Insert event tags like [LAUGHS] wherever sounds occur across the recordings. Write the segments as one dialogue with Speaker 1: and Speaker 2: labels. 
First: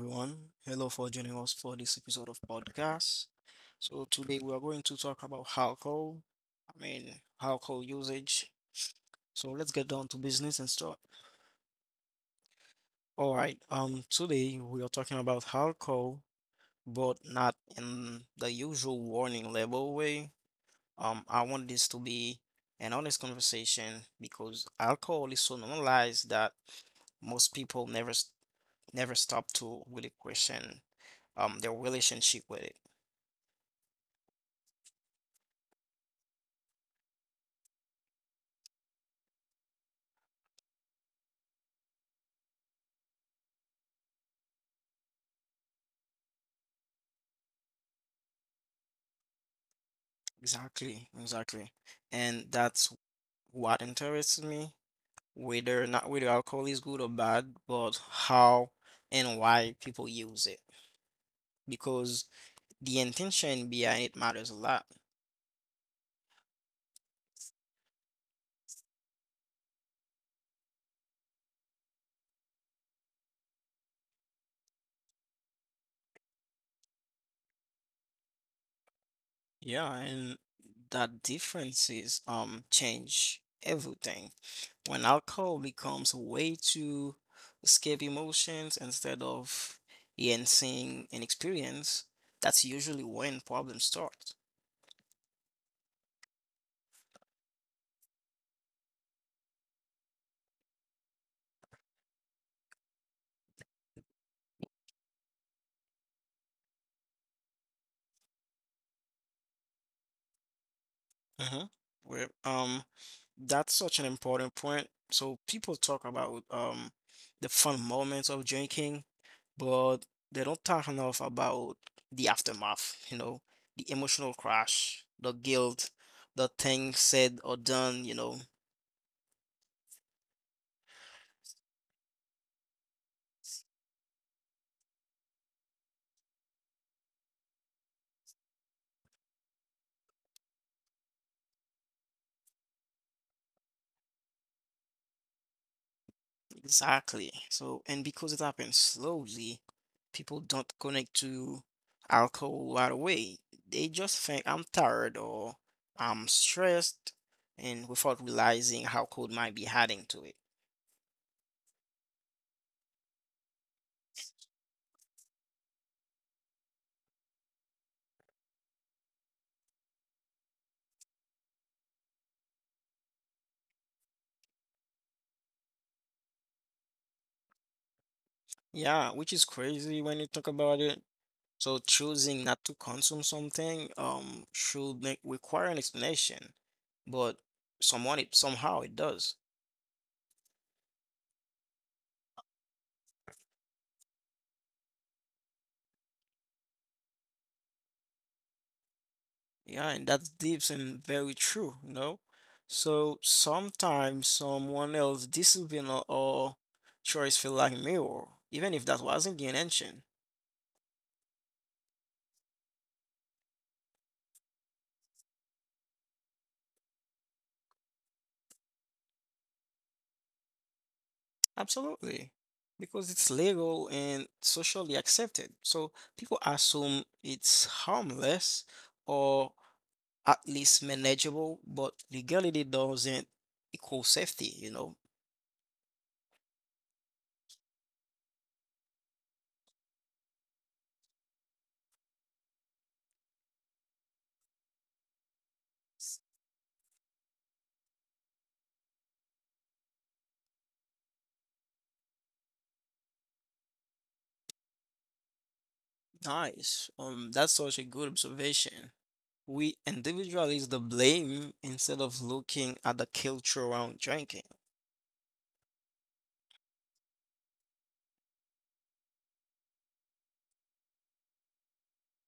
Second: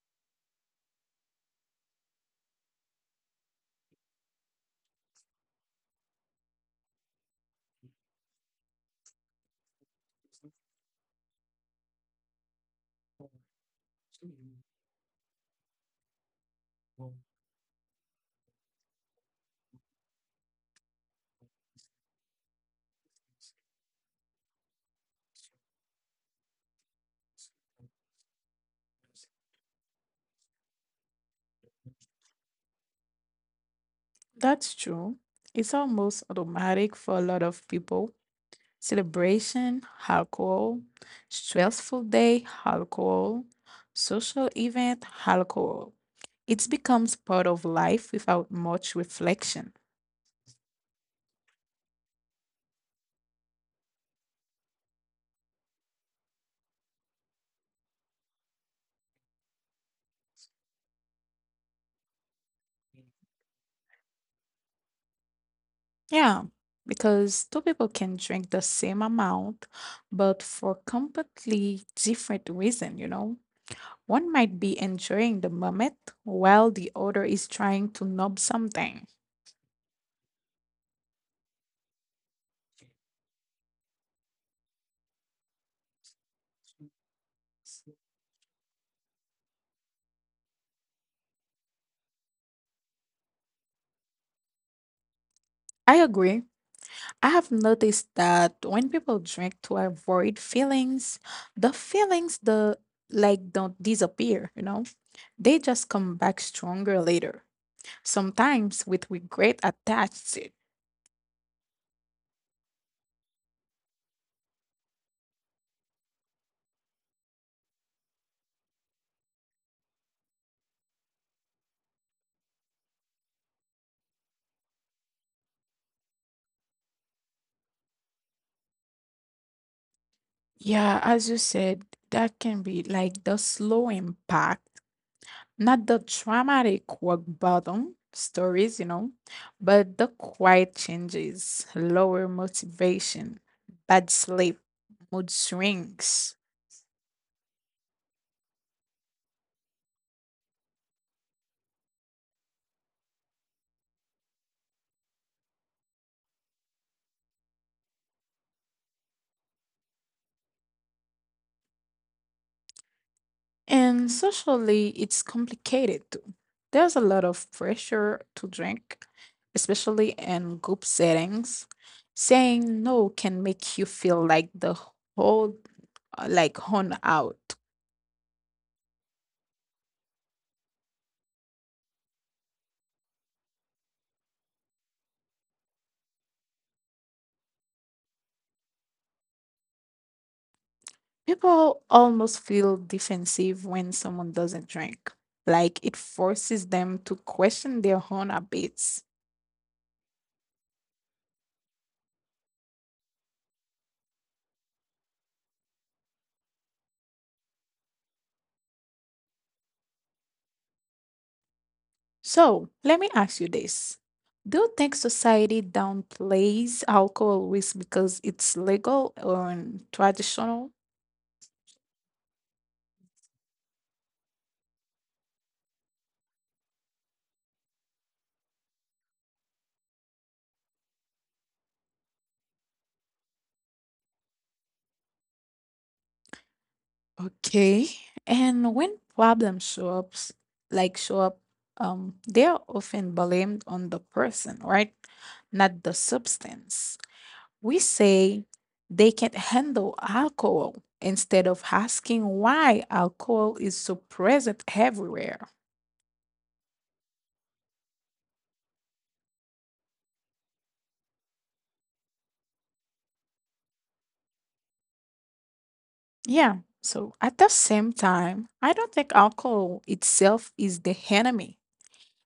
Speaker 1: everyone. Hello for joining us for this episode of podcast. So today we are going to talk about alcohol. I mean, alcohol usage. So let's get down to business and start. All right. Today we are talking about alcohol, but not in the usual warning label way. I want this to be an honest conversation because alcohol is so normalized that most people never stop to really question their relationship with it.
Speaker 2: That's true. It's almost automatic for a lot of people. Celebration, alcohol, stressful day, alcohol, social event, alcohol. It becomes part of life without much reflection.
Speaker 1: Exactly. And that's what interests me, whether not whether alcohol is good or bad, but how and why people use it. Because the intention behind it matters a lot.
Speaker 2: Yeah, because two people can drink the same amount, but for completely different reason, you know. One might be enjoying the moment while the other is trying to numb something.
Speaker 1: Yeah, and that differences change everything. When alcohol becomes a way to escape emotions instead of enhancing an experience, that's usually when problems start.
Speaker 2: I agree. I have noticed that when people drink to avoid feelings the like don't disappear, you know? They just come back stronger later, sometimes with regret attached to it.
Speaker 1: Mm-hmm. Well, um, that's such an important point. So people talk about the fun moments of drinking, but they don't talk enough about the aftermath, you know, the emotional crash, the guilt, the things said or done, you know.
Speaker 2: Yeah, as you said, that can be like the slow impact, not the traumatic rock bottom stories, you know, but the quiet changes, lower motivation, bad sleep, mood swings.
Speaker 1: Exactly. So, and because it happens slowly, people don't connect to alcohol right away. They just think I'm tired or I'm stressed, and without realizing how cold might be adding to it.
Speaker 2: And socially, it's complicated too. There's a lot of pressure to drink, especially in group settings. Saying no can make you feel like the whole, hung out.
Speaker 1: Yeah, which is crazy when you talk about it. So choosing not to consume something should make require an explanation, but someone it somehow it does.
Speaker 2: People almost feel defensive when someone doesn't drink, like it forces them to question their own habits.
Speaker 1: Yeah, and that's deep and very true, you know? So sometimes someone else's discipline or choice feel like mirror, even if that wasn't the intention.
Speaker 2: So, let me ask you this. Do you think society downplays alcohol risk because it's legal or traditional?
Speaker 1: Absolutely. Because it's legal and socially accepted. So people assume it's harmless or at least manageable, but legality doesn't equal safety, you know?
Speaker 2: Okay. And when problems show up, like show up, they are often blamed on the person, right? Not the substance. We say they can't handle alcohol instead of asking why alcohol is so present everywhere.
Speaker 1: Nice. That's such a good observation. We individualize the blame instead of looking at the culture around drinking.
Speaker 2: Yeah. So at the same time, I don't think alcohol itself is the enemy.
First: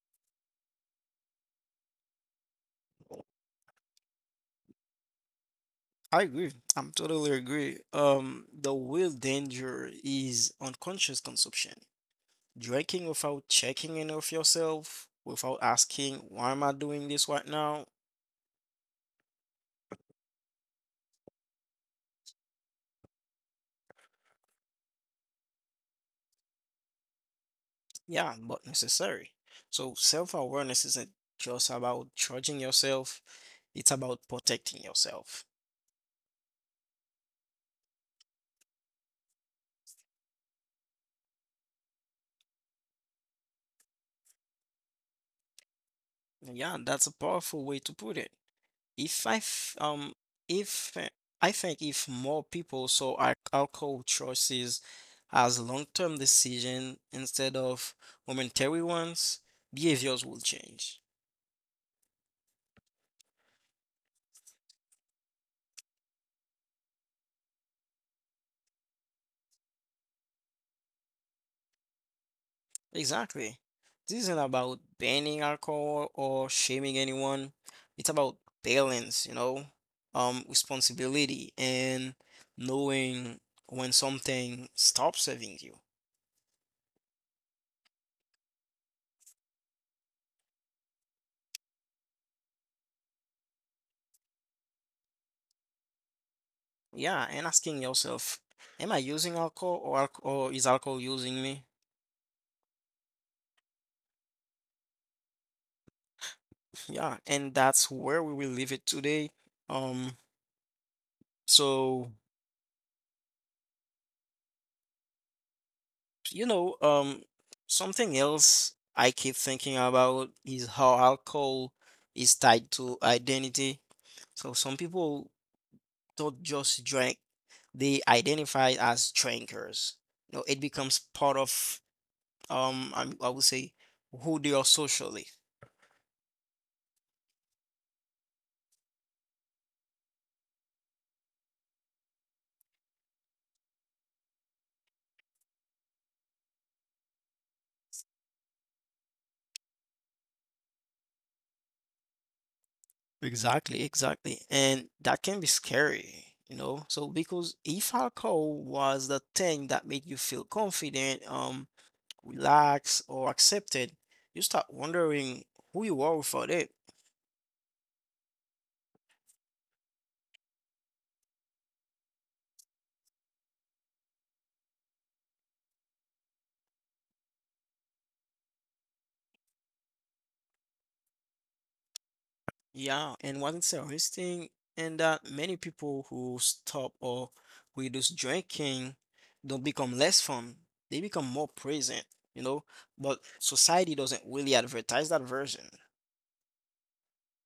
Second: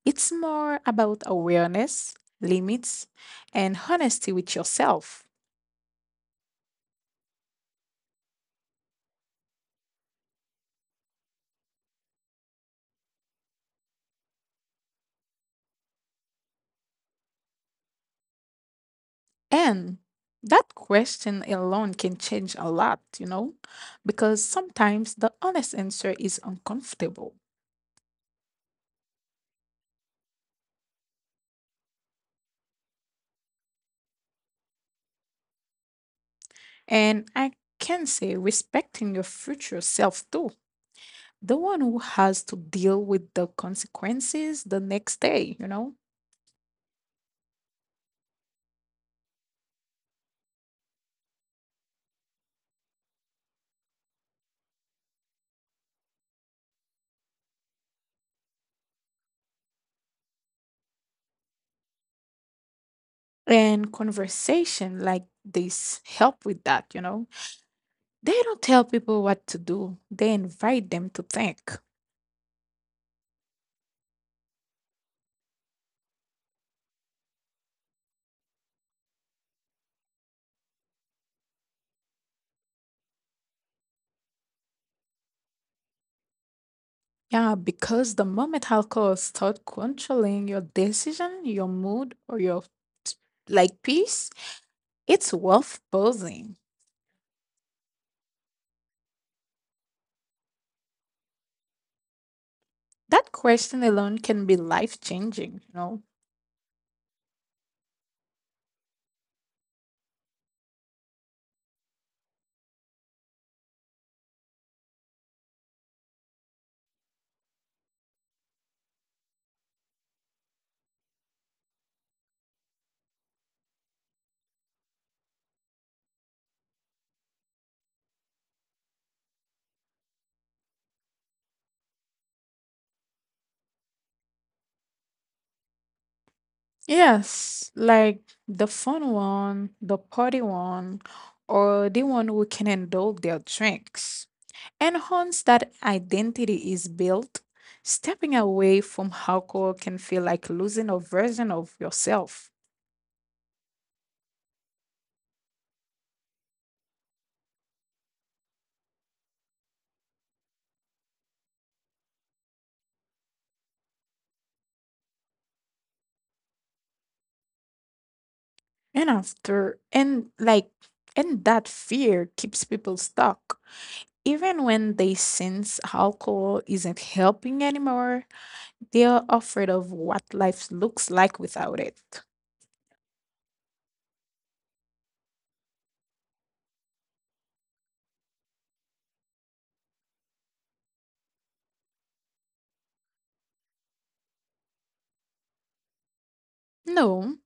Speaker 2: It's more about awareness, limits, and honesty with yourself.
Speaker 1: I agree. I'm totally agree. The real danger is unconscious consumption. Drinking without checking in of yourself, without asking, why am I doing this right now?
Speaker 2: And that question alone can change a lot, you know, because sometimes the honest answer is uncomfortable.
Speaker 1: Yeah, but necessary. So self-awareness isn't just about judging yourself, it's about protecting yourself.
Speaker 2: And I can say respecting your future self too. The one who has to deal with the consequences the next day, you know?
Speaker 1: Yeah, that's a powerful way to put it. If I f- if I think if more people saw alcohol choices as long-term decision instead of momentary ones, behaviors will change.
Speaker 2: And conversation like this help with that, you know? They don't tell people what to do, they invite them to think.
Speaker 1: Exactly. This isn't about banning alcohol or shaming anyone. It's about balance, you know, responsibility and knowing when something stops serving you.
Speaker 2: Yeah, because the moment alcohol start controlling your decision, your mood, or your like peace, it's worth pausing.
Speaker 1: Yeah, and asking yourself, am I using alcohol or is alcohol using me?
Speaker 2: That question alone can be life changing, you know?
Speaker 1: Yeah, and that's where we will leave it today. Um, so you know, um, Something else I keep thinking about is how alcohol is tied to identity. So some people don't just drink, they identify as drinkers. You know, it becomes part of I would say who they are socially.
Speaker 2: Yes, like the fun one, the party one, or the one who can indulge their drinks. And once that identity is built, stepping away from alcohol can feel like losing a version of yourself.
Speaker 1: Exactly. And that can be scary, you know? So because if alcohol was the thing that made you feel confident, relaxed or accepted, you start wondering who you are without it.
Speaker 2: And after, and like, and that fear keeps people stuck. Even when they sense alcohol isn't helping anymore, they're afraid of what life looks like without it.
Speaker 1: Yeah, and what's interesting in that many people who stop or reduce drinking don't become less fun. They become more present, you know? But society doesn't really advertise that version.
Speaker 2: No,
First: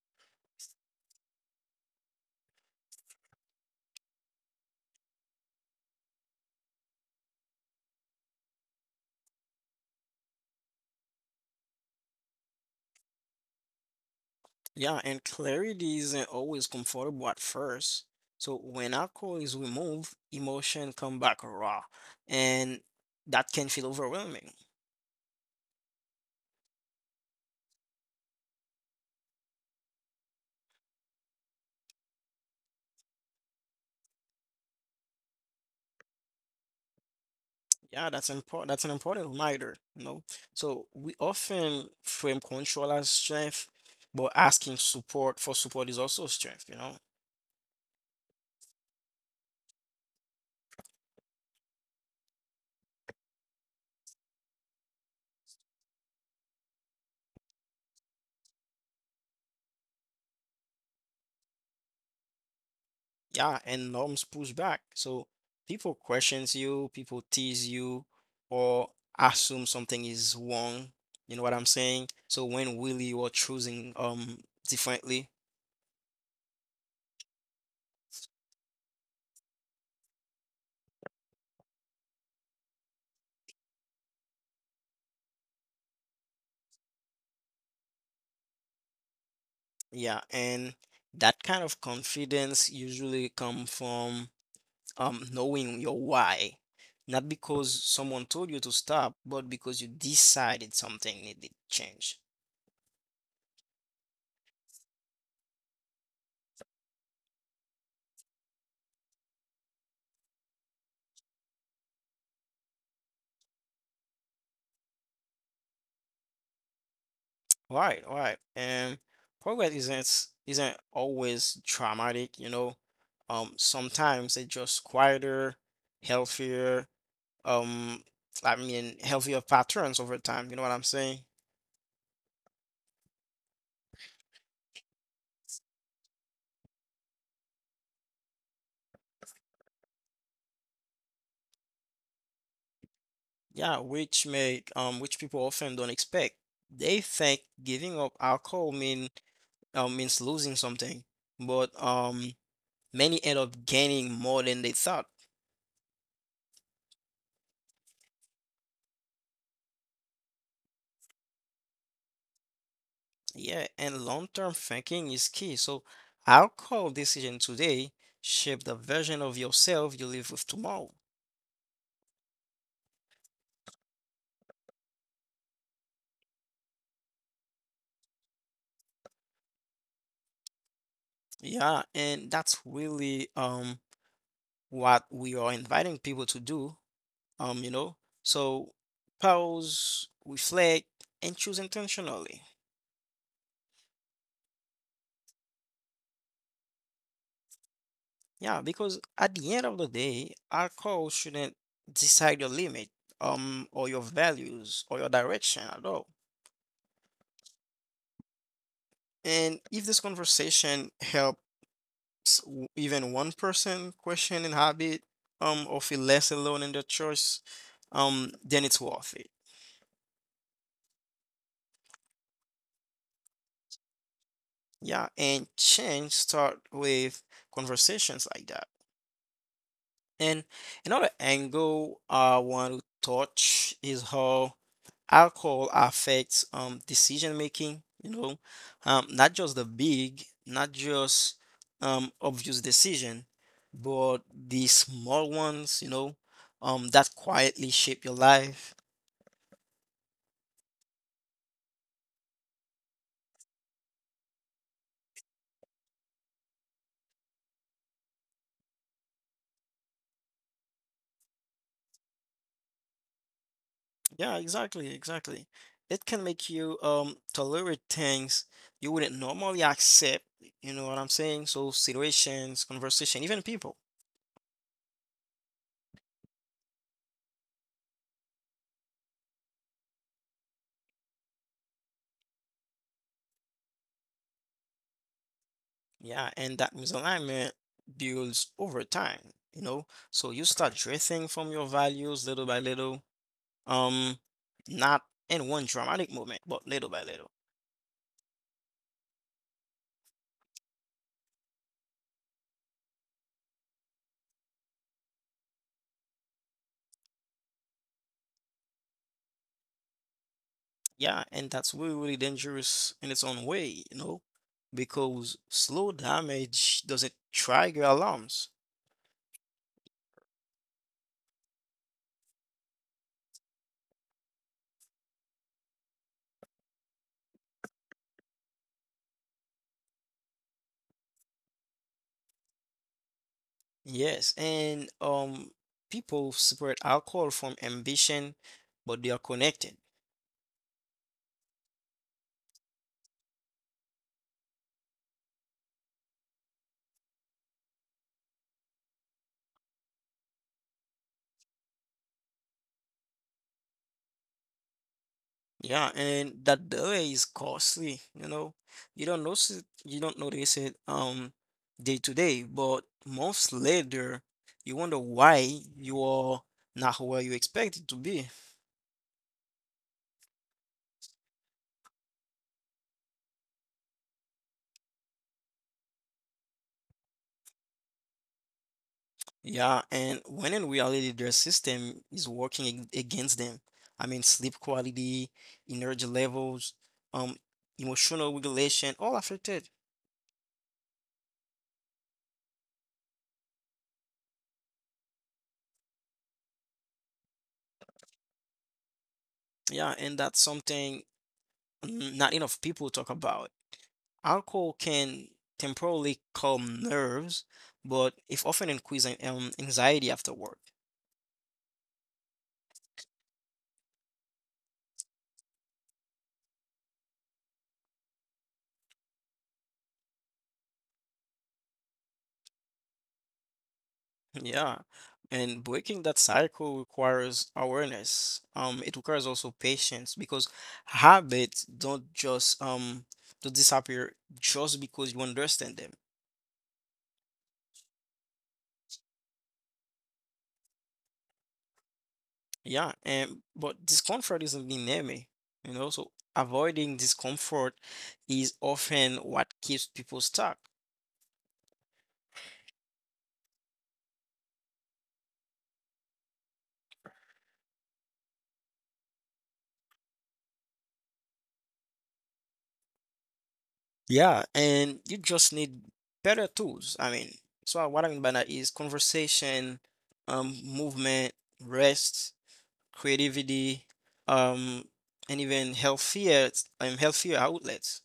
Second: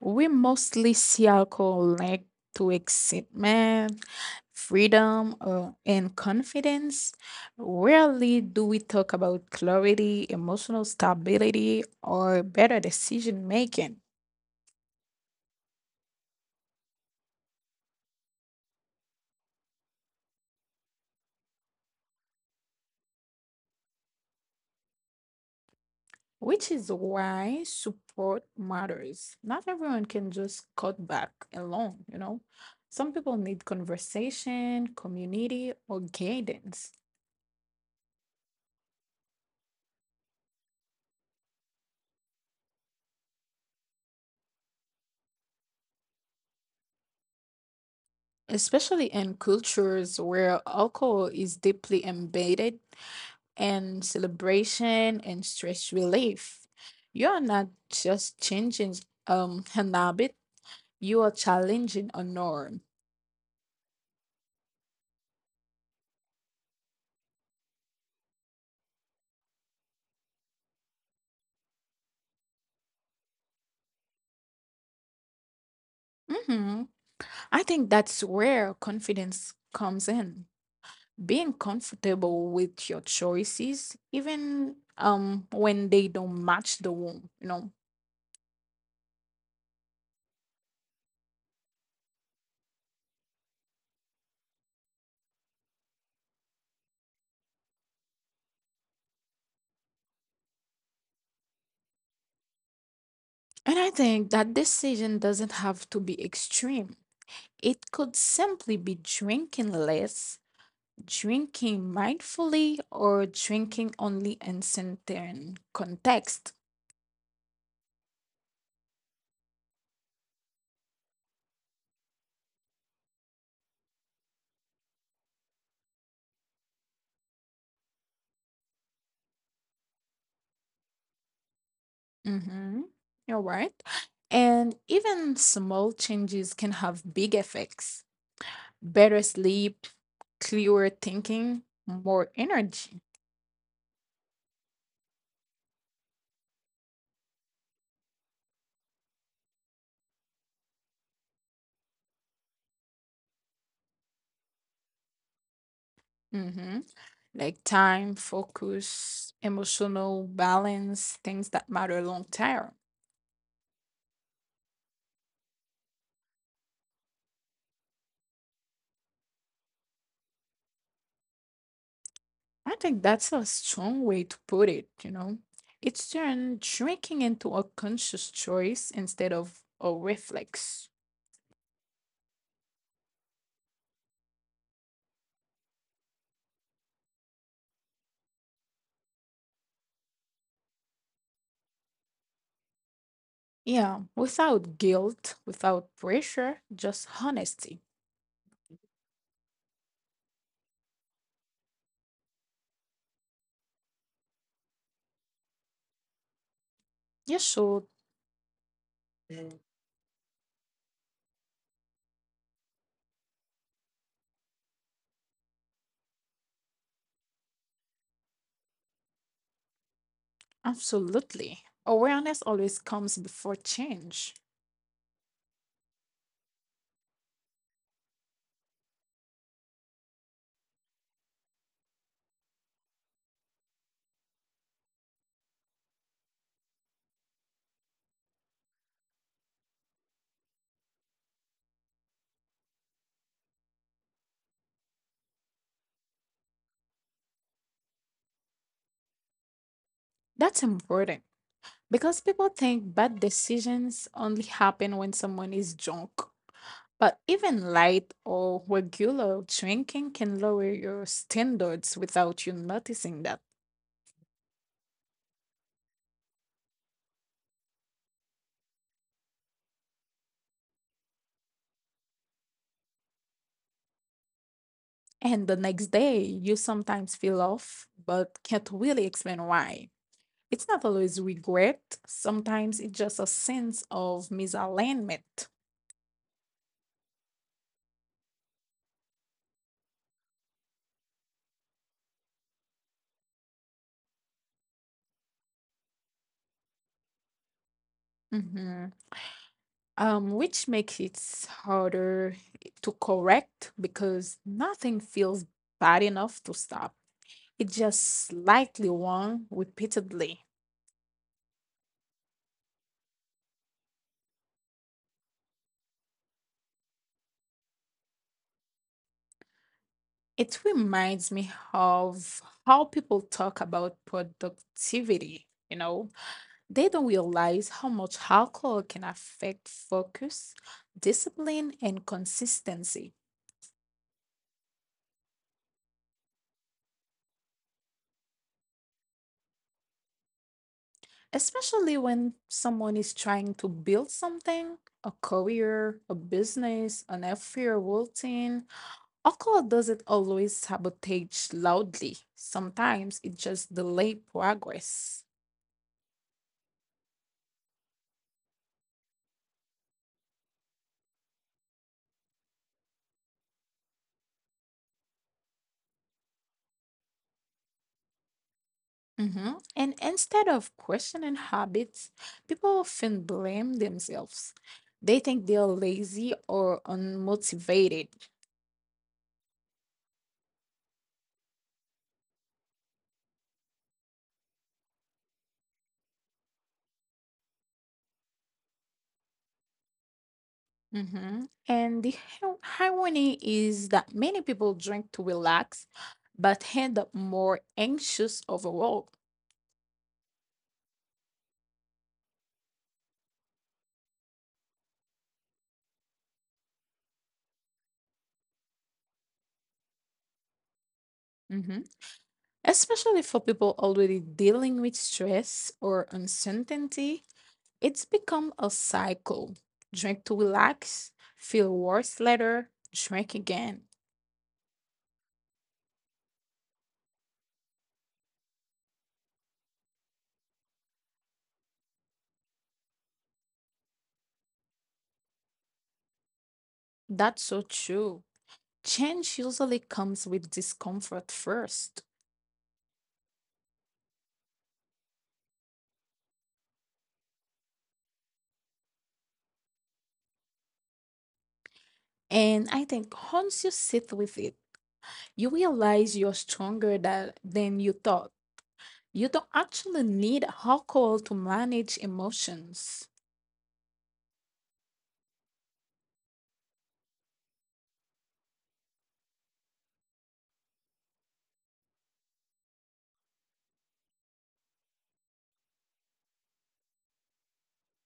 Speaker 2: we mostly see alcohol linked to excitement, freedom, and confidence. Rarely do we talk about clarity, emotional stability, or better decision making.
Speaker 1: Yeah, and clarity isn't always comfortable at first. So when alcohol is removed, emotion come back raw, and that can feel overwhelming.
Speaker 2: Which is why support matters. Not everyone can just cut back alone, you know? Some people need conversation, community, or guidance,
Speaker 1: Yeah, that's important. That's an important reminder, you know. So we often frame control as strength, but asking support for support is also strength, you know.
Speaker 2: especially in cultures where alcohol is deeply embedded in celebration and stress relief. You're not just changing an habit, you are challenging a norm.
Speaker 1: Yeah, and norms push back. So people questions you, people tease you, or assume something is wrong. You know what I'm saying? So when really you are choosing differently,
Speaker 2: Hmm. I think that's where confidence comes in, being comfortable with your choices even when they don't match the one, you know.
Speaker 1: yeah, and that kind of confidence usually come from knowing your why, not because someone told you to stop, but because you decided something needed change.
Speaker 2: And I think that decision doesn't have to be extreme. It could simply be drinking less, drinking mindfully, or drinking only in certain context.
Speaker 1: Right. And progress isn't always traumatic, you know. Sometimes it's just quieter, healthier, um, healthier patterns over time, you know what I'm saying?
Speaker 2: Mm-hmm. You're right, and even small changes can have big effects: better sleep, clearer thinking, more energy.
Speaker 1: Yeah, which make which people often don't expect. They think giving up alcohol mean means losing something, but many end up gaining more than they thought.
Speaker 2: Mhm. Like time, focus, emotional balance, things that matter long term.
Speaker 1: Yeah, and long-term thinking is key. So, alcohol decision today shape the version of yourself you live with tomorrow.
Speaker 2: I think that's a strong way to put it, you know. It's turned drinking into a conscious choice instead of a reflex.
Speaker 1: Yeah, and that's really what we are inviting people to do. Um, you know, so pause, reflect, and choose intentionally.
Speaker 2: Yeah, without guilt, without pressure, just honesty.
Speaker 1: Yeah, because at the end of the day, alcohol shouldn't decide your limit, or your values or your direction at all.
Speaker 2: You should,
Speaker 1: And if this conversation helps even one person question and habit or feel less alone in the choice, then it's worth it.
Speaker 2: absolutely. Awareness always comes before change.
Speaker 1: Yeah, and change start with conversations like that. And another angle I want to touch is how alcohol affects decision making, you know, not just the big not just obvious decision, but the small ones, you know, that quietly shape your life.
Speaker 2: That's important because people think bad decisions only happen when someone is drunk. But even light or regular drinking can lower your standards without you noticing that.
Speaker 1: Yeah, exactly. It can make you tolerate things you wouldn't normally accept, you know what I'm saying? So situations, conversation, even people.
Speaker 2: And the next day, you sometimes feel off, but can't really explain why. It's not always regret, sometimes it's just a sense of misalignment.
Speaker 1: Yeah, and that misalignment builds over time, you know? So you start drifting from your values little by little. Um, Not in one dramatic moment, but little by little.
Speaker 2: Mhm. Which makes it harder to correct because nothing feels bad enough to stop. It's just slightly wrong repeatedly.
Speaker 1: Yeah, and that's really dangerous in its own way, you know? Because slow damage doesn't trigger alarms.
Speaker 2: It reminds me of how people talk about productivity. You know, they don't realize how much alcohol can affect focus, discipline, and consistency.
Speaker 1: Yes, and People separate alcohol from ambition, but they are connected.
Speaker 2: Especially when someone is trying to build something: a career, a business, an everyday routine. Alcohol doesn't always sabotage loudly. Sometimes it just delays progress.
Speaker 1: Yeah, and that delay is costly, you know. You don't notice it day to day, but months later, you wonder why you are not where you expected to be.
Speaker 2: Mhm. And instead of questioning habits, people often blame themselves. They think they are lazy or unmotivated.
Speaker 1: Yeah, and when in reality their system is working against them. I mean, sleep quality, energy levels, um, emotional regulation, all affected.
Speaker 2: Hmm. And har- irony is that many people drink to relax, but end up more anxious overall.
Speaker 1: Yeah, and that's something not enough people talk about. Alcohol can temporarily calm nerves, but it often increases anxiety after work.
Speaker 2: Hmm. Especially for people already dealing with stress or uncertainty. It's become a cycle. Drink to relax, feel worse later, drink again.
Speaker 1: Yeah, and breaking that cycle requires awareness. It requires also patience because habits don't disappear just because you understand them.
Speaker 2: That's so true. Change usually comes with discomfort first.
Speaker 1: Yeah, and but discomfort is an enemy, you know, so avoiding discomfort is often what keeps people stuck.
Speaker 2: And I think once you sit with it, you realize you're stronger than you thought. You don't actually need alcohol to manage emotions.
Speaker 1: Yeah, and you just need better tools. I mean, so what I mean by that is conversation, movement, rest, creativity, um, and even healthier outlets.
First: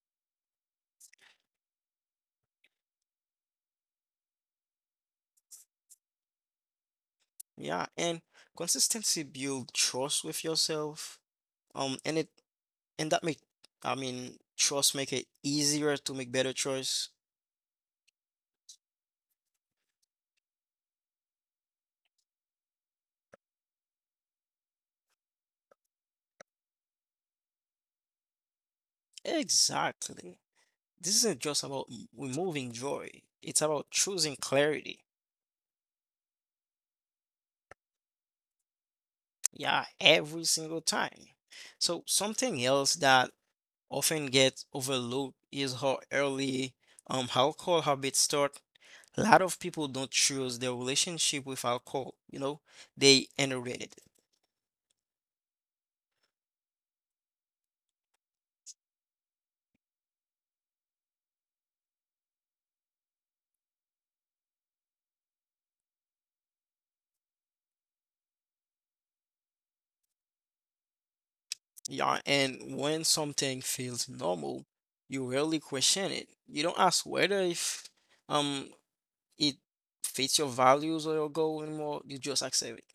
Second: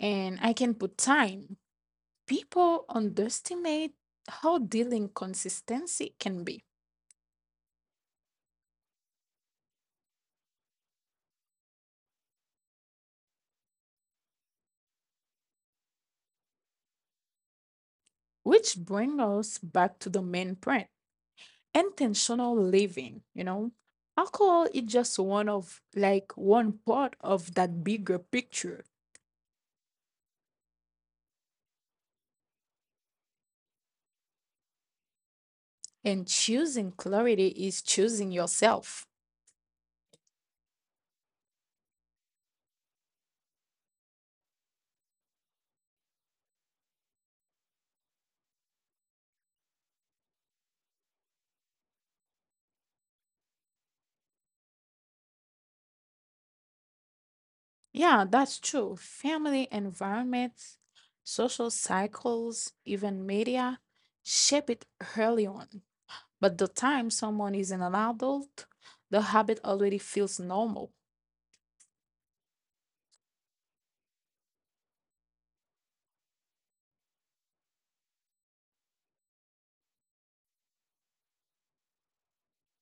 Speaker 2: And I can put time. People underestimate how dealing consistency can be,
Speaker 1: Yeah, and consistency build trust with yourself. And it And that make, I mean, trust make it easier to make better choice.
Speaker 2: which brings us back to the main point: intentional living, you know? Alcohol is just one part of that bigger picture.
Speaker 1: Exactly. This isn't just about removing joy. It's about choosing clarity.
Speaker 2: And choosing clarity is choosing yourself.
Speaker 1: Yeah, every single time. So something else that often gets overlooked is how early alcohol habits start. A lot of people don't choose their relationship with alcohol, you know, they inherit it.
Speaker 2: Yeah, that's true. Family, environments, social cycles, even media shape it early on. But the time someone is an adult, the habit already feels normal.
Speaker 1: Yeah, and when something feels normal, you rarely question it. You don't ask whether if um it fits your values or your goal anymore. You just accept it.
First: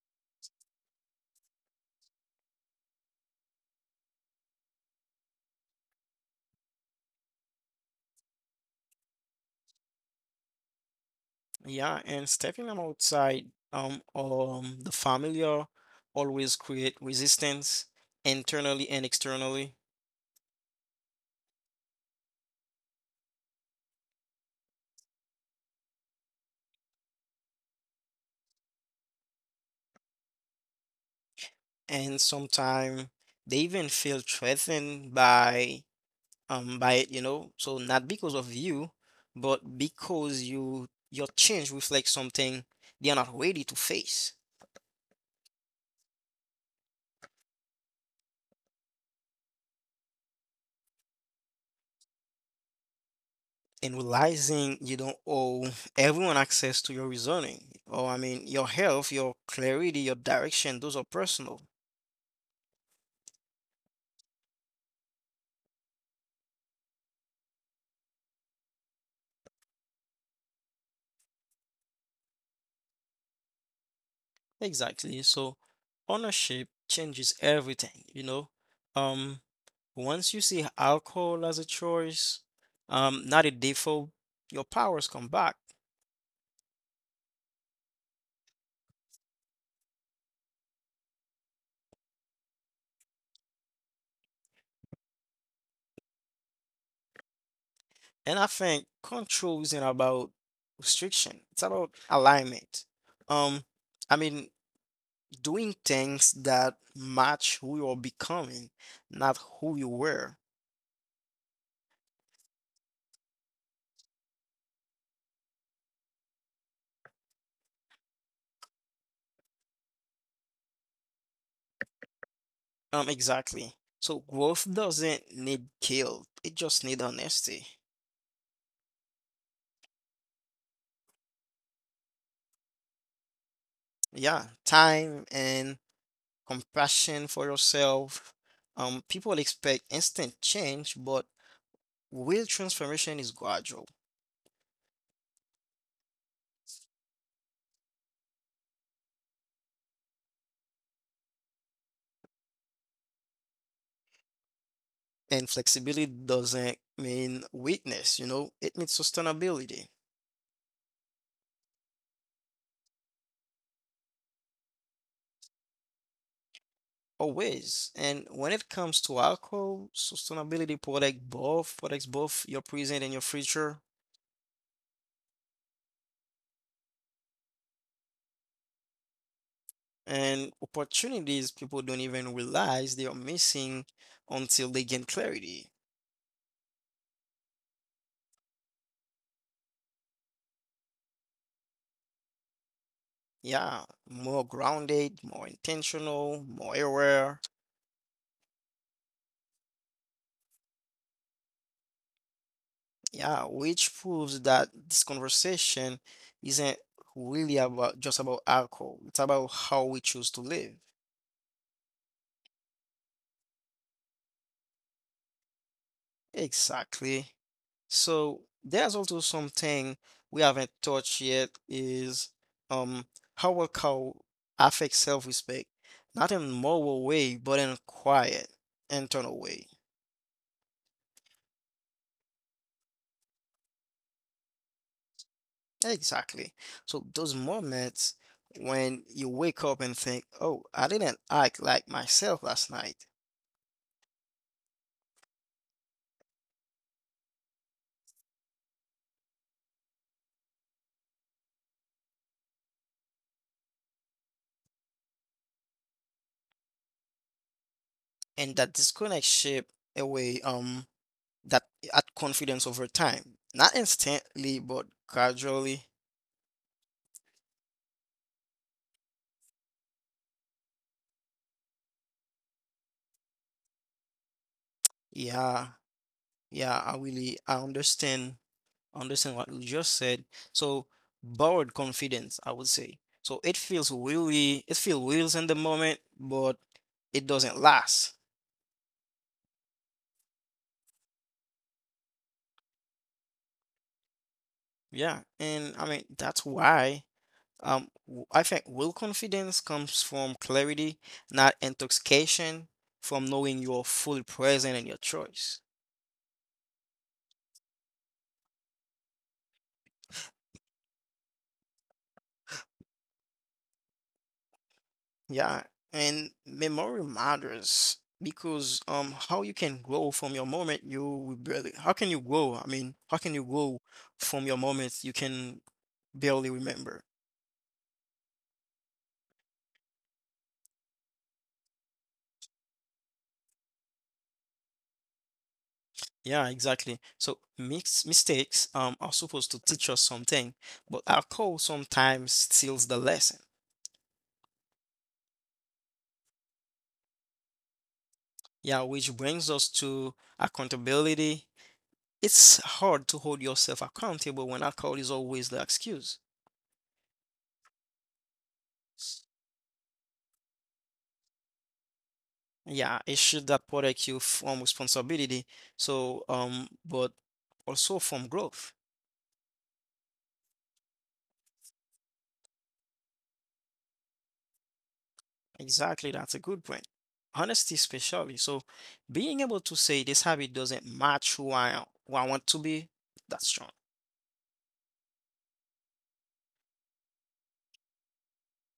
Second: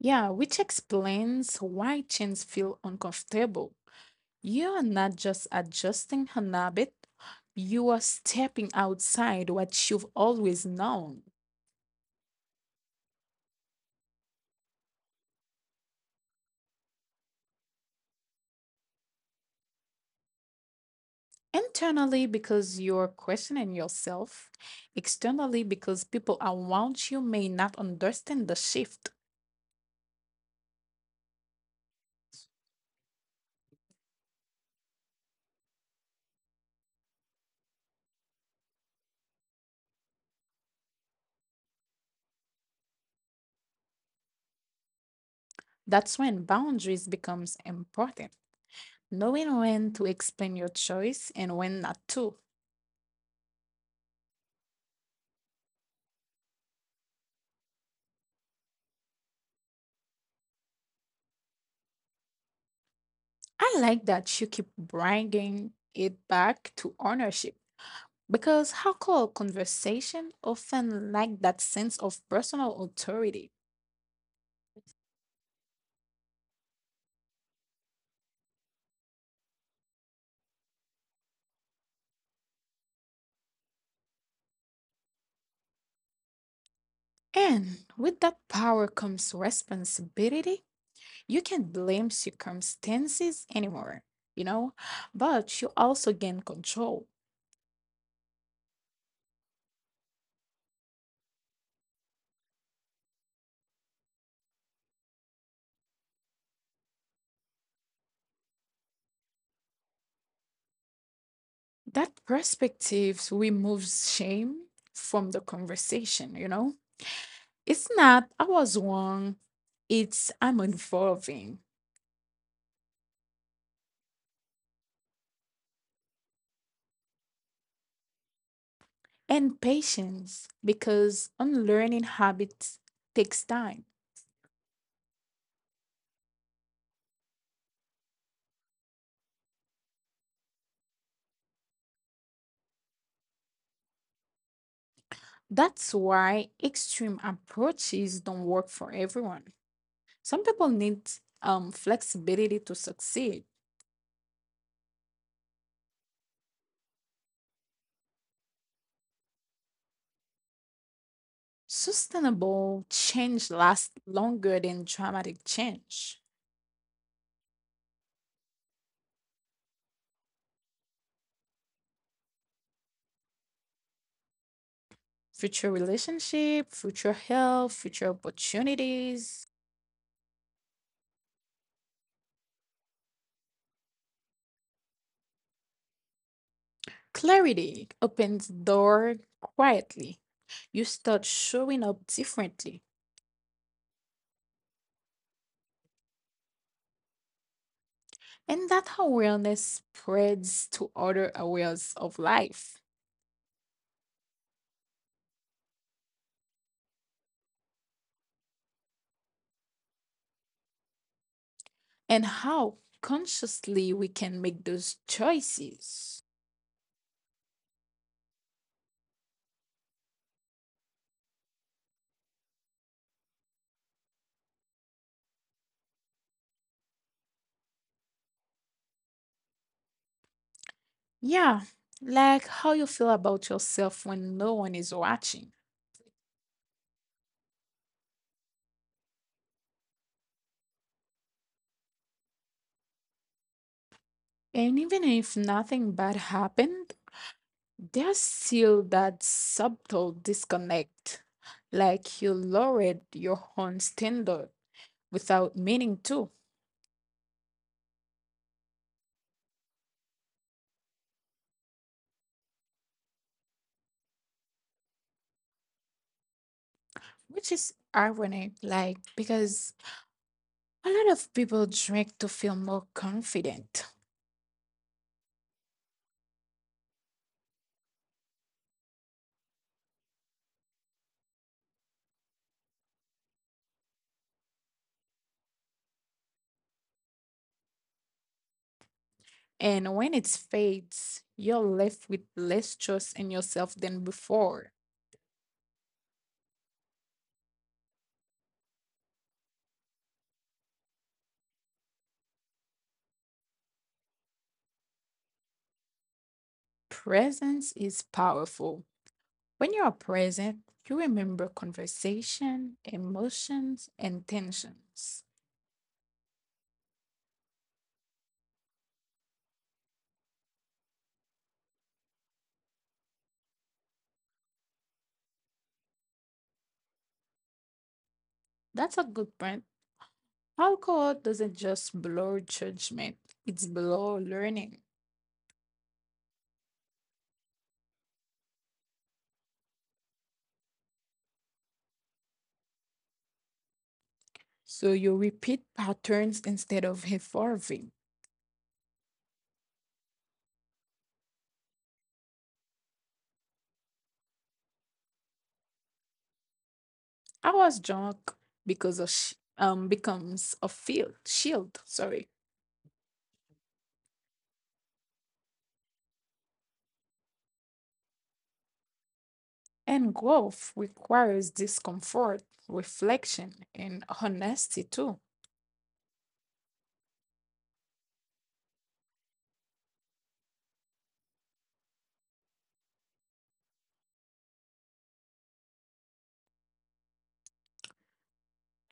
Speaker 2: Yeah, which explains why chains feel uncomfortable. You are not just adjusting an habit, you are stepping outside what you've always known.
Speaker 1: Yeah, and stepping them outside the familiar always create resistance internally and externally,
Speaker 2: Internally, because you're questioning yourself; externally, because people around you may not understand the shift.
Speaker 1: and sometimes they even feel threatened by it, you know. So not because of you, but because you your change reflects something they are not ready to face.
Speaker 2: That's when boundaries becomes important. Knowing when to explain your choice and when not to.
Speaker 1: And realizing you don't owe everyone access to your reasoning, or I mean, your health, your clarity, your direction, those are personal.
Speaker 2: I like that you keep bringing it back to ownership, because hardcore conversation often lack that sense of personal authority.
Speaker 1: Exactly. So ownership changes everything, you know. Um, Once you see alcohol as a choice, not a default, your powers come back.
Speaker 2: And with that power comes responsibility. You can't blame circumstances anymore, you know, but you also gain control.
Speaker 1: And I think control isn't about restriction. It's about alignment. Um, I mean, doing things that match who you're becoming, not who you were.
Speaker 2: That perspective removes shame from the conversation, you know. It's not, "I was wrong," it's, "I'm evolving."
Speaker 1: Exactly. So growth doesn't need guilt. It just needs honesty.
Speaker 2: And patience, because unlearning habits takes time.
Speaker 1: Yeah, time and compassion for yourself. People expect instant change, but real transformation is gradual.
Speaker 2: That's why extreme approaches don't work for everyone. Some people need flexibility to succeed.
Speaker 1: And flexibility doesn't mean weakness, you know, it means sustainability
Speaker 2: Sustainable change lasts longer than dramatic change.
Speaker 1: always. And when it comes to alcohol, sustainability protects both your present and your future.
Speaker 2: Future relationship, future health, future opportunities.
Speaker 1: And opportunities people don't even realize they are missing until they gain clarity.
Speaker 2: Clarity opens door quietly. You start showing up differently.
Speaker 1: Yeah, more grounded, more intentional, more aware.
Speaker 2: And that awareness spreads to other areas of life.
Speaker 1: Yeah, which proves that this conversation isn't really about alcohol. It's about how we choose to live.
Speaker 2: And how consciously we can make those choices.
Speaker 1: Exactly. So there's also something we haven't touched yet is um how will cow affect self-respect? Not in moral way, but in quiet, internal way.
Speaker 2: Yeah, like how you feel about yourself when no one is watching.
Speaker 1: Exactly. So those moments when you wake up and think, "Oh, I didn't act like myself last night,"
Speaker 2: And even if nothing bad happened, there's still that subtle disconnect, like you lowered your own standard without meaning to,
Speaker 1: and that disconnect shape away that at confidence over time, not instantly, but gradually.
Speaker 2: which is ironic, because a lot of people drink to feel more confident.
Speaker 1: Yeah. Yeah, I really I understand understand what you just said. So borrowed confidence, I would say. So it feels real in the moment, but it doesn't last.
Speaker 2: And when it fades, you're left with less trust in yourself than before.
Speaker 1: Yeah, and I mean that's why I think real confidence comes from clarity, not intoxication, from knowing you're fully present in your choice.
Speaker 2: Presence is powerful. When you are present, you remember conversation, emotions, and tensions.
Speaker 1: Yeah, and memory matters because how you can grow from your moment you will barely how can you grow? I mean, how can you grow from your moments you can barely remember?
Speaker 2: That's a good point. Alcohol doesn't just blur judgment, it's blur learning.
Speaker 1: Yeah, exactly. So mix mistakes are supposed to teach us something, but alcohol sometimes steals the lesson.
Speaker 2: So you repeat patterns instead of evolving.
Speaker 1: Yeah, which brings us to accountability. It's hard to hold yourself accountable when alcohol is always the excuse.
Speaker 2: I was drunk becomes a field shield, sorry.
Speaker 1: Yeah, a shift that protects you from responsibility. So, but also from growth.
Speaker 2: And growth requires discomfort, reflection, and honesty too.
Speaker 1: Exactly, that's a good point. Honesty, especially. So, being able to say this habit doesn't match who I want to be, that's strong.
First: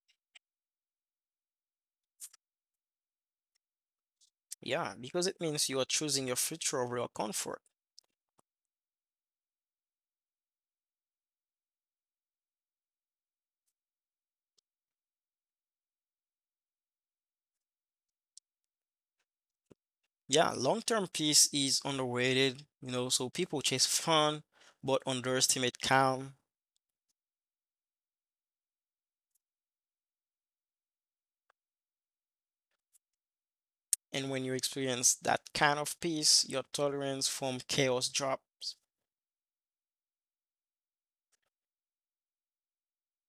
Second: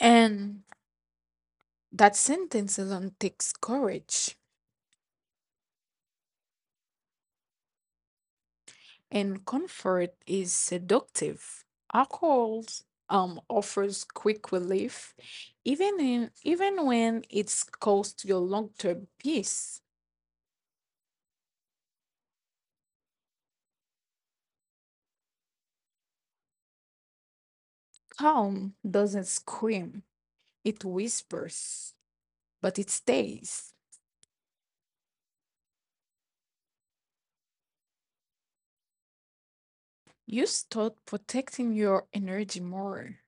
Speaker 2: And that sentence alone takes courage,
Speaker 1: Yeah, because it means you are choosing your future over your comfort.
Speaker 2: and comfort is seductive. Alcohol offers quick relief, even when it's cost your long-term peace.
Speaker 1: Yeah, long-term peace is underrated, so people chase fun but underestimate calm.
Speaker 2: Calm doesn't scream; it whispers, but it stays.
Speaker 1: And when you experience that kind of peace, your tolerance from chaos drops.
Speaker 2: You start protecting your energy more.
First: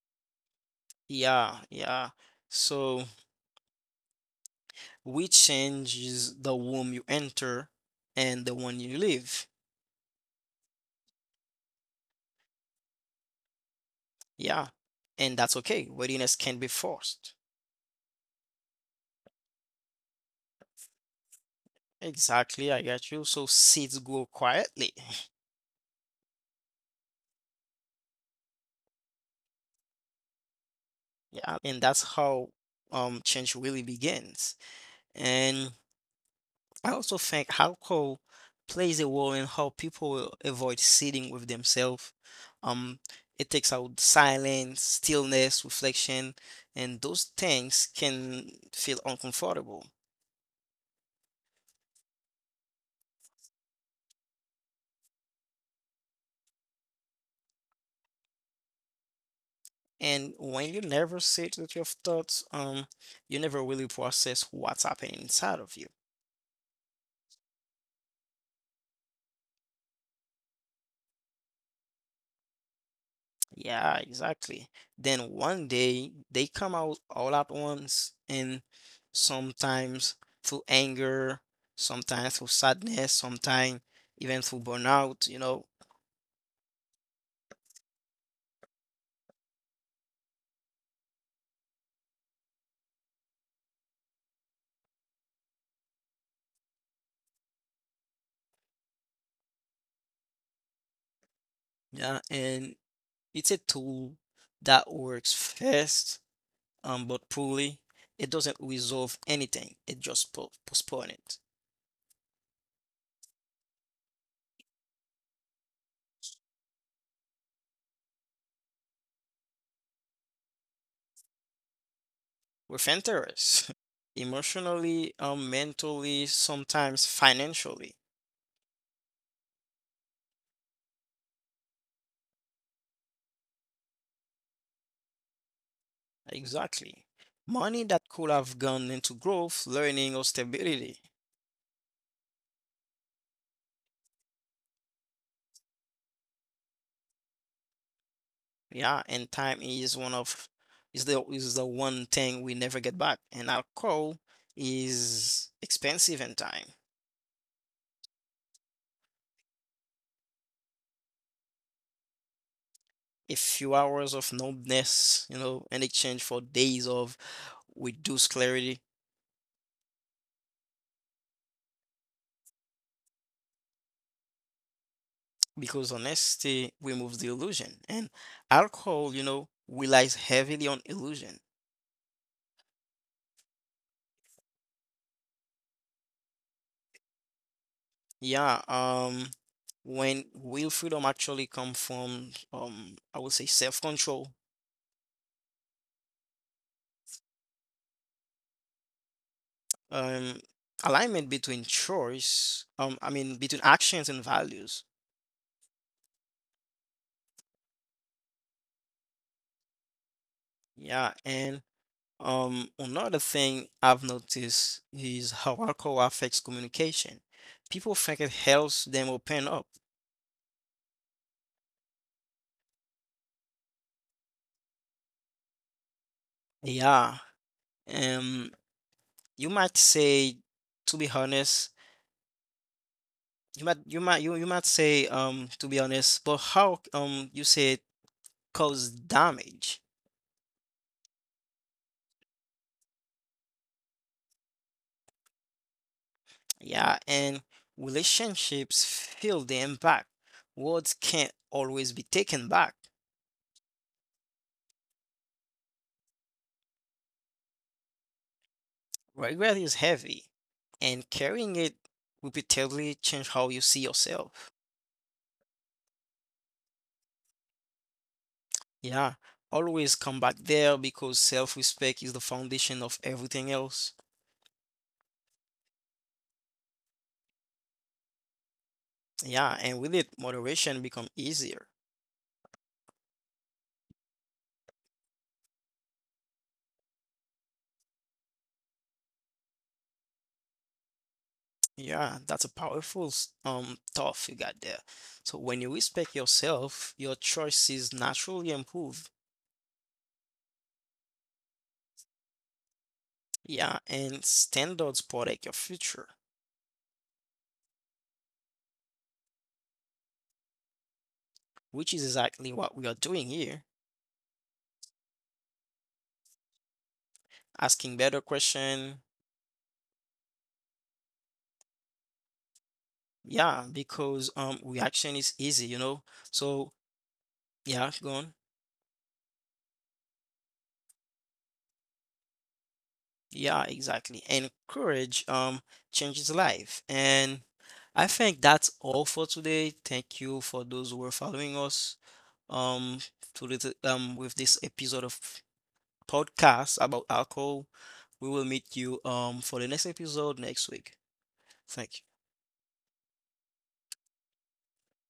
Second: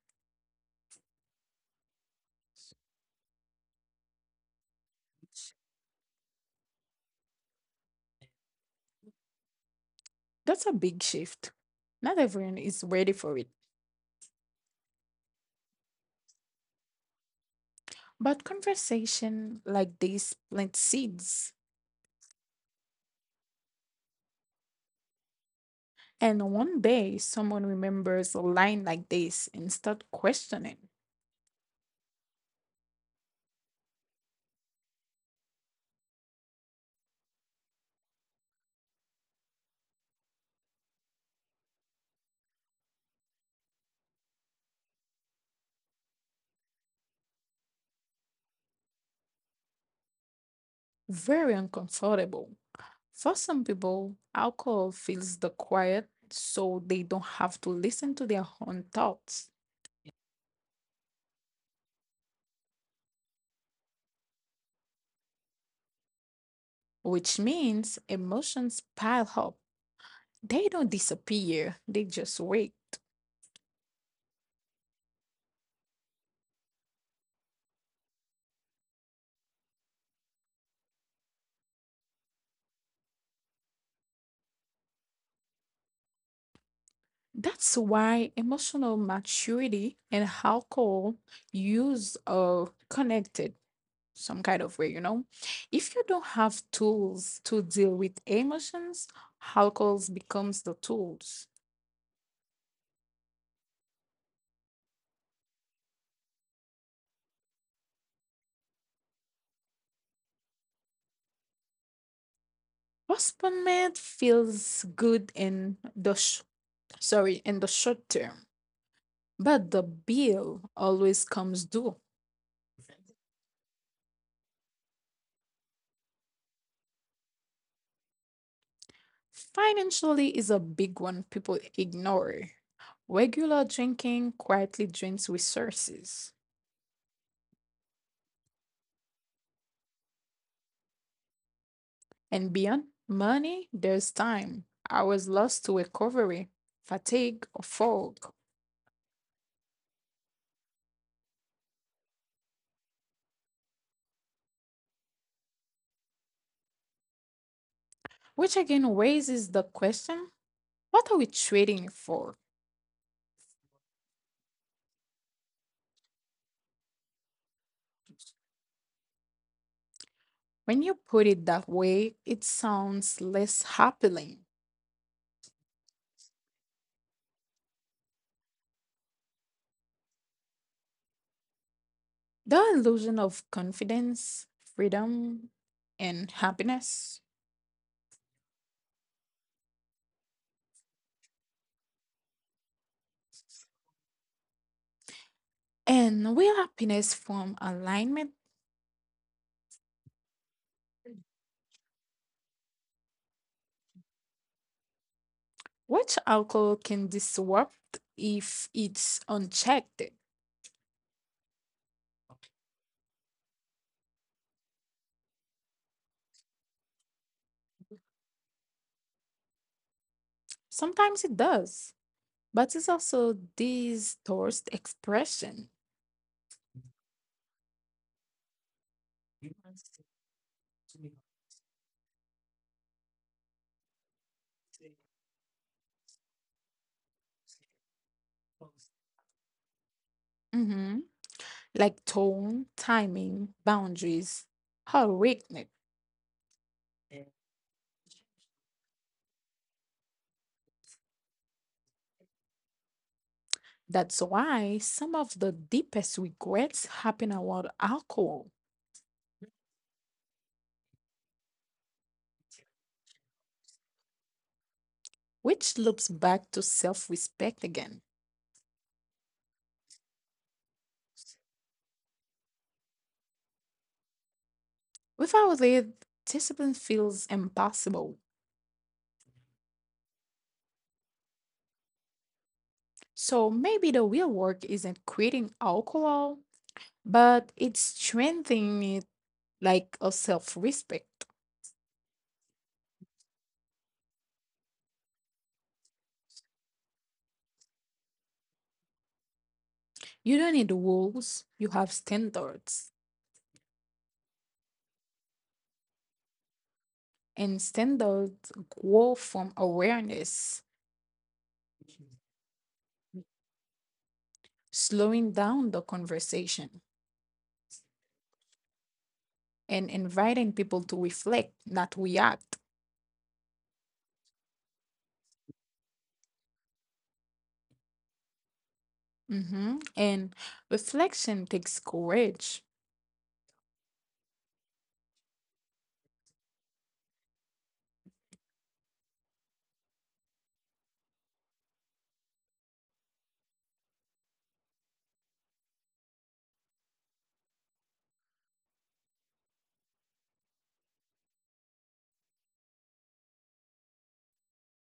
Speaker 1: Yeah, yeah. So we changes the womb you enter and the one you leave.
Speaker 2: That's a big shift. Not everyone is ready for it.
Speaker 1: Yeah. And that's okay. Readiness can be forced.
Speaker 2: But conversation like this plant seeds.
Speaker 1: Exactly, I got you. So seeds grow quietly. [LAUGHS]
Speaker 2: And one day someone remembers a line like this and start questioning.
Speaker 1: Yeah. And that's how change really begins. And I also think alcohol plays a role in how people avoid sitting with themselves. Um, it takes out silence, stillness, reflection, and those things can feel uncomfortable.
Speaker 2: Very uncomfortable. For some people, alcohol fills the quiet so they don't have to listen to their own thoughts,
Speaker 1: And when you never sit with your thoughts, you never really process what's happening inside of you.
Speaker 2: which means emotions pile up. They don't disappear, they just wait.
Speaker 1: Yeah, exactly. Then one day they come out all at once, and sometimes through anger, sometimes through sadness, sometimes even through burnout.
Speaker 2: That's why emotional maturity and alcohol use are connected some kind of way, you know. If you don't have tools to deal with emotions, alcohol becomes the tools.
Speaker 1: Yeah, and it's a tool that works fast, but poorly. It doesn't resolve anything. It just po postpone it.
Speaker 2: Postponement feels good in the sh- sorry in the short term, but the bill always comes due.
Speaker 1: We're fenters, [LAUGHS] emotionally, mentally, sometimes financially.
Speaker 2: Financially is a big one people ignore. Regular drinking quietly drains resources.
Speaker 1: Exactly. Money that could have gone into growth, learning, or stability.
Speaker 2: And beyond money, there's time, hours lost to recovery, fatigue, or fog,
Speaker 1: Yeah, and time is one of is the one thing we never get back. And alcohol is expensive in time.
Speaker 2: which again raises the question: what are we trading for?
Speaker 1: A few hours of numbness, in exchange for days of reduced clarity,
Speaker 2: When you put it that way, it sounds less appealing.
Speaker 1: because honesty removes the illusion. And alcohol, relies heavily on illusion.
Speaker 2: The illusion of confidence, freedom, and happiness.
Speaker 1: Yeah, when real freedom actually come from, I would say self-control,
Speaker 2: And will happiness form alignment?
Speaker 1: um, alignment between choice, I mean between actions and values.
Speaker 2: Which alcohol can disrupt if it's unchecked?
Speaker 1: Yeah, and another thing I've noticed is how alcohol affects communication. People think it helps them open up.
Speaker 2: Sometimes it does. But it's also these towards expression.
Speaker 1: Yeah, um, you might say, to be honest, you might say to be honest, but how you say cause damage.
Speaker 2: Mm-hmm. Like tone, timing, boundaries, her weakness.
Speaker 1: Yeah, and relationships feel the impact. Words can't always be taken back.
Speaker 2: That's why some of the deepest regrets happen around alcohol,
Speaker 1: Regret is heavy, and carrying it repeatedly change how you see yourself.
Speaker 2: which loops back to self respect again.
Speaker 1: Yeah, always come back there because self-respect is the foundation of everything else.
Speaker 2: Without it, discipline feels impossible.
Speaker 1: Yeah, and with it, moderation become easier.
Speaker 2: So maybe the real work isn't quitting alcohol, but it's strengthening it like a self respect.
Speaker 1: Yeah, that's a powerful thought you got there. So when you respect yourself, your choices naturally improve.
Speaker 2: You don't need rules, you have standards.
Speaker 1: Yeah, and standards protect your future,
Speaker 2: And standards grow from awareness,
Speaker 1: which is exactly what we are doing here.
Speaker 2: slowing down the conversation
Speaker 1: Asking better question.
Speaker 2: and inviting people to reflect, not react.
Speaker 1: Yeah, because reaction is easy. So yeah, go on.
Speaker 2: Mhm. And reflection takes courage
Speaker 1: Yeah, exactly. And courage changes life. And I think that's all for today. Thank you for those who are following us um with this episode of podcast about alcohol. We will meet you for the next episode next week. Thank you.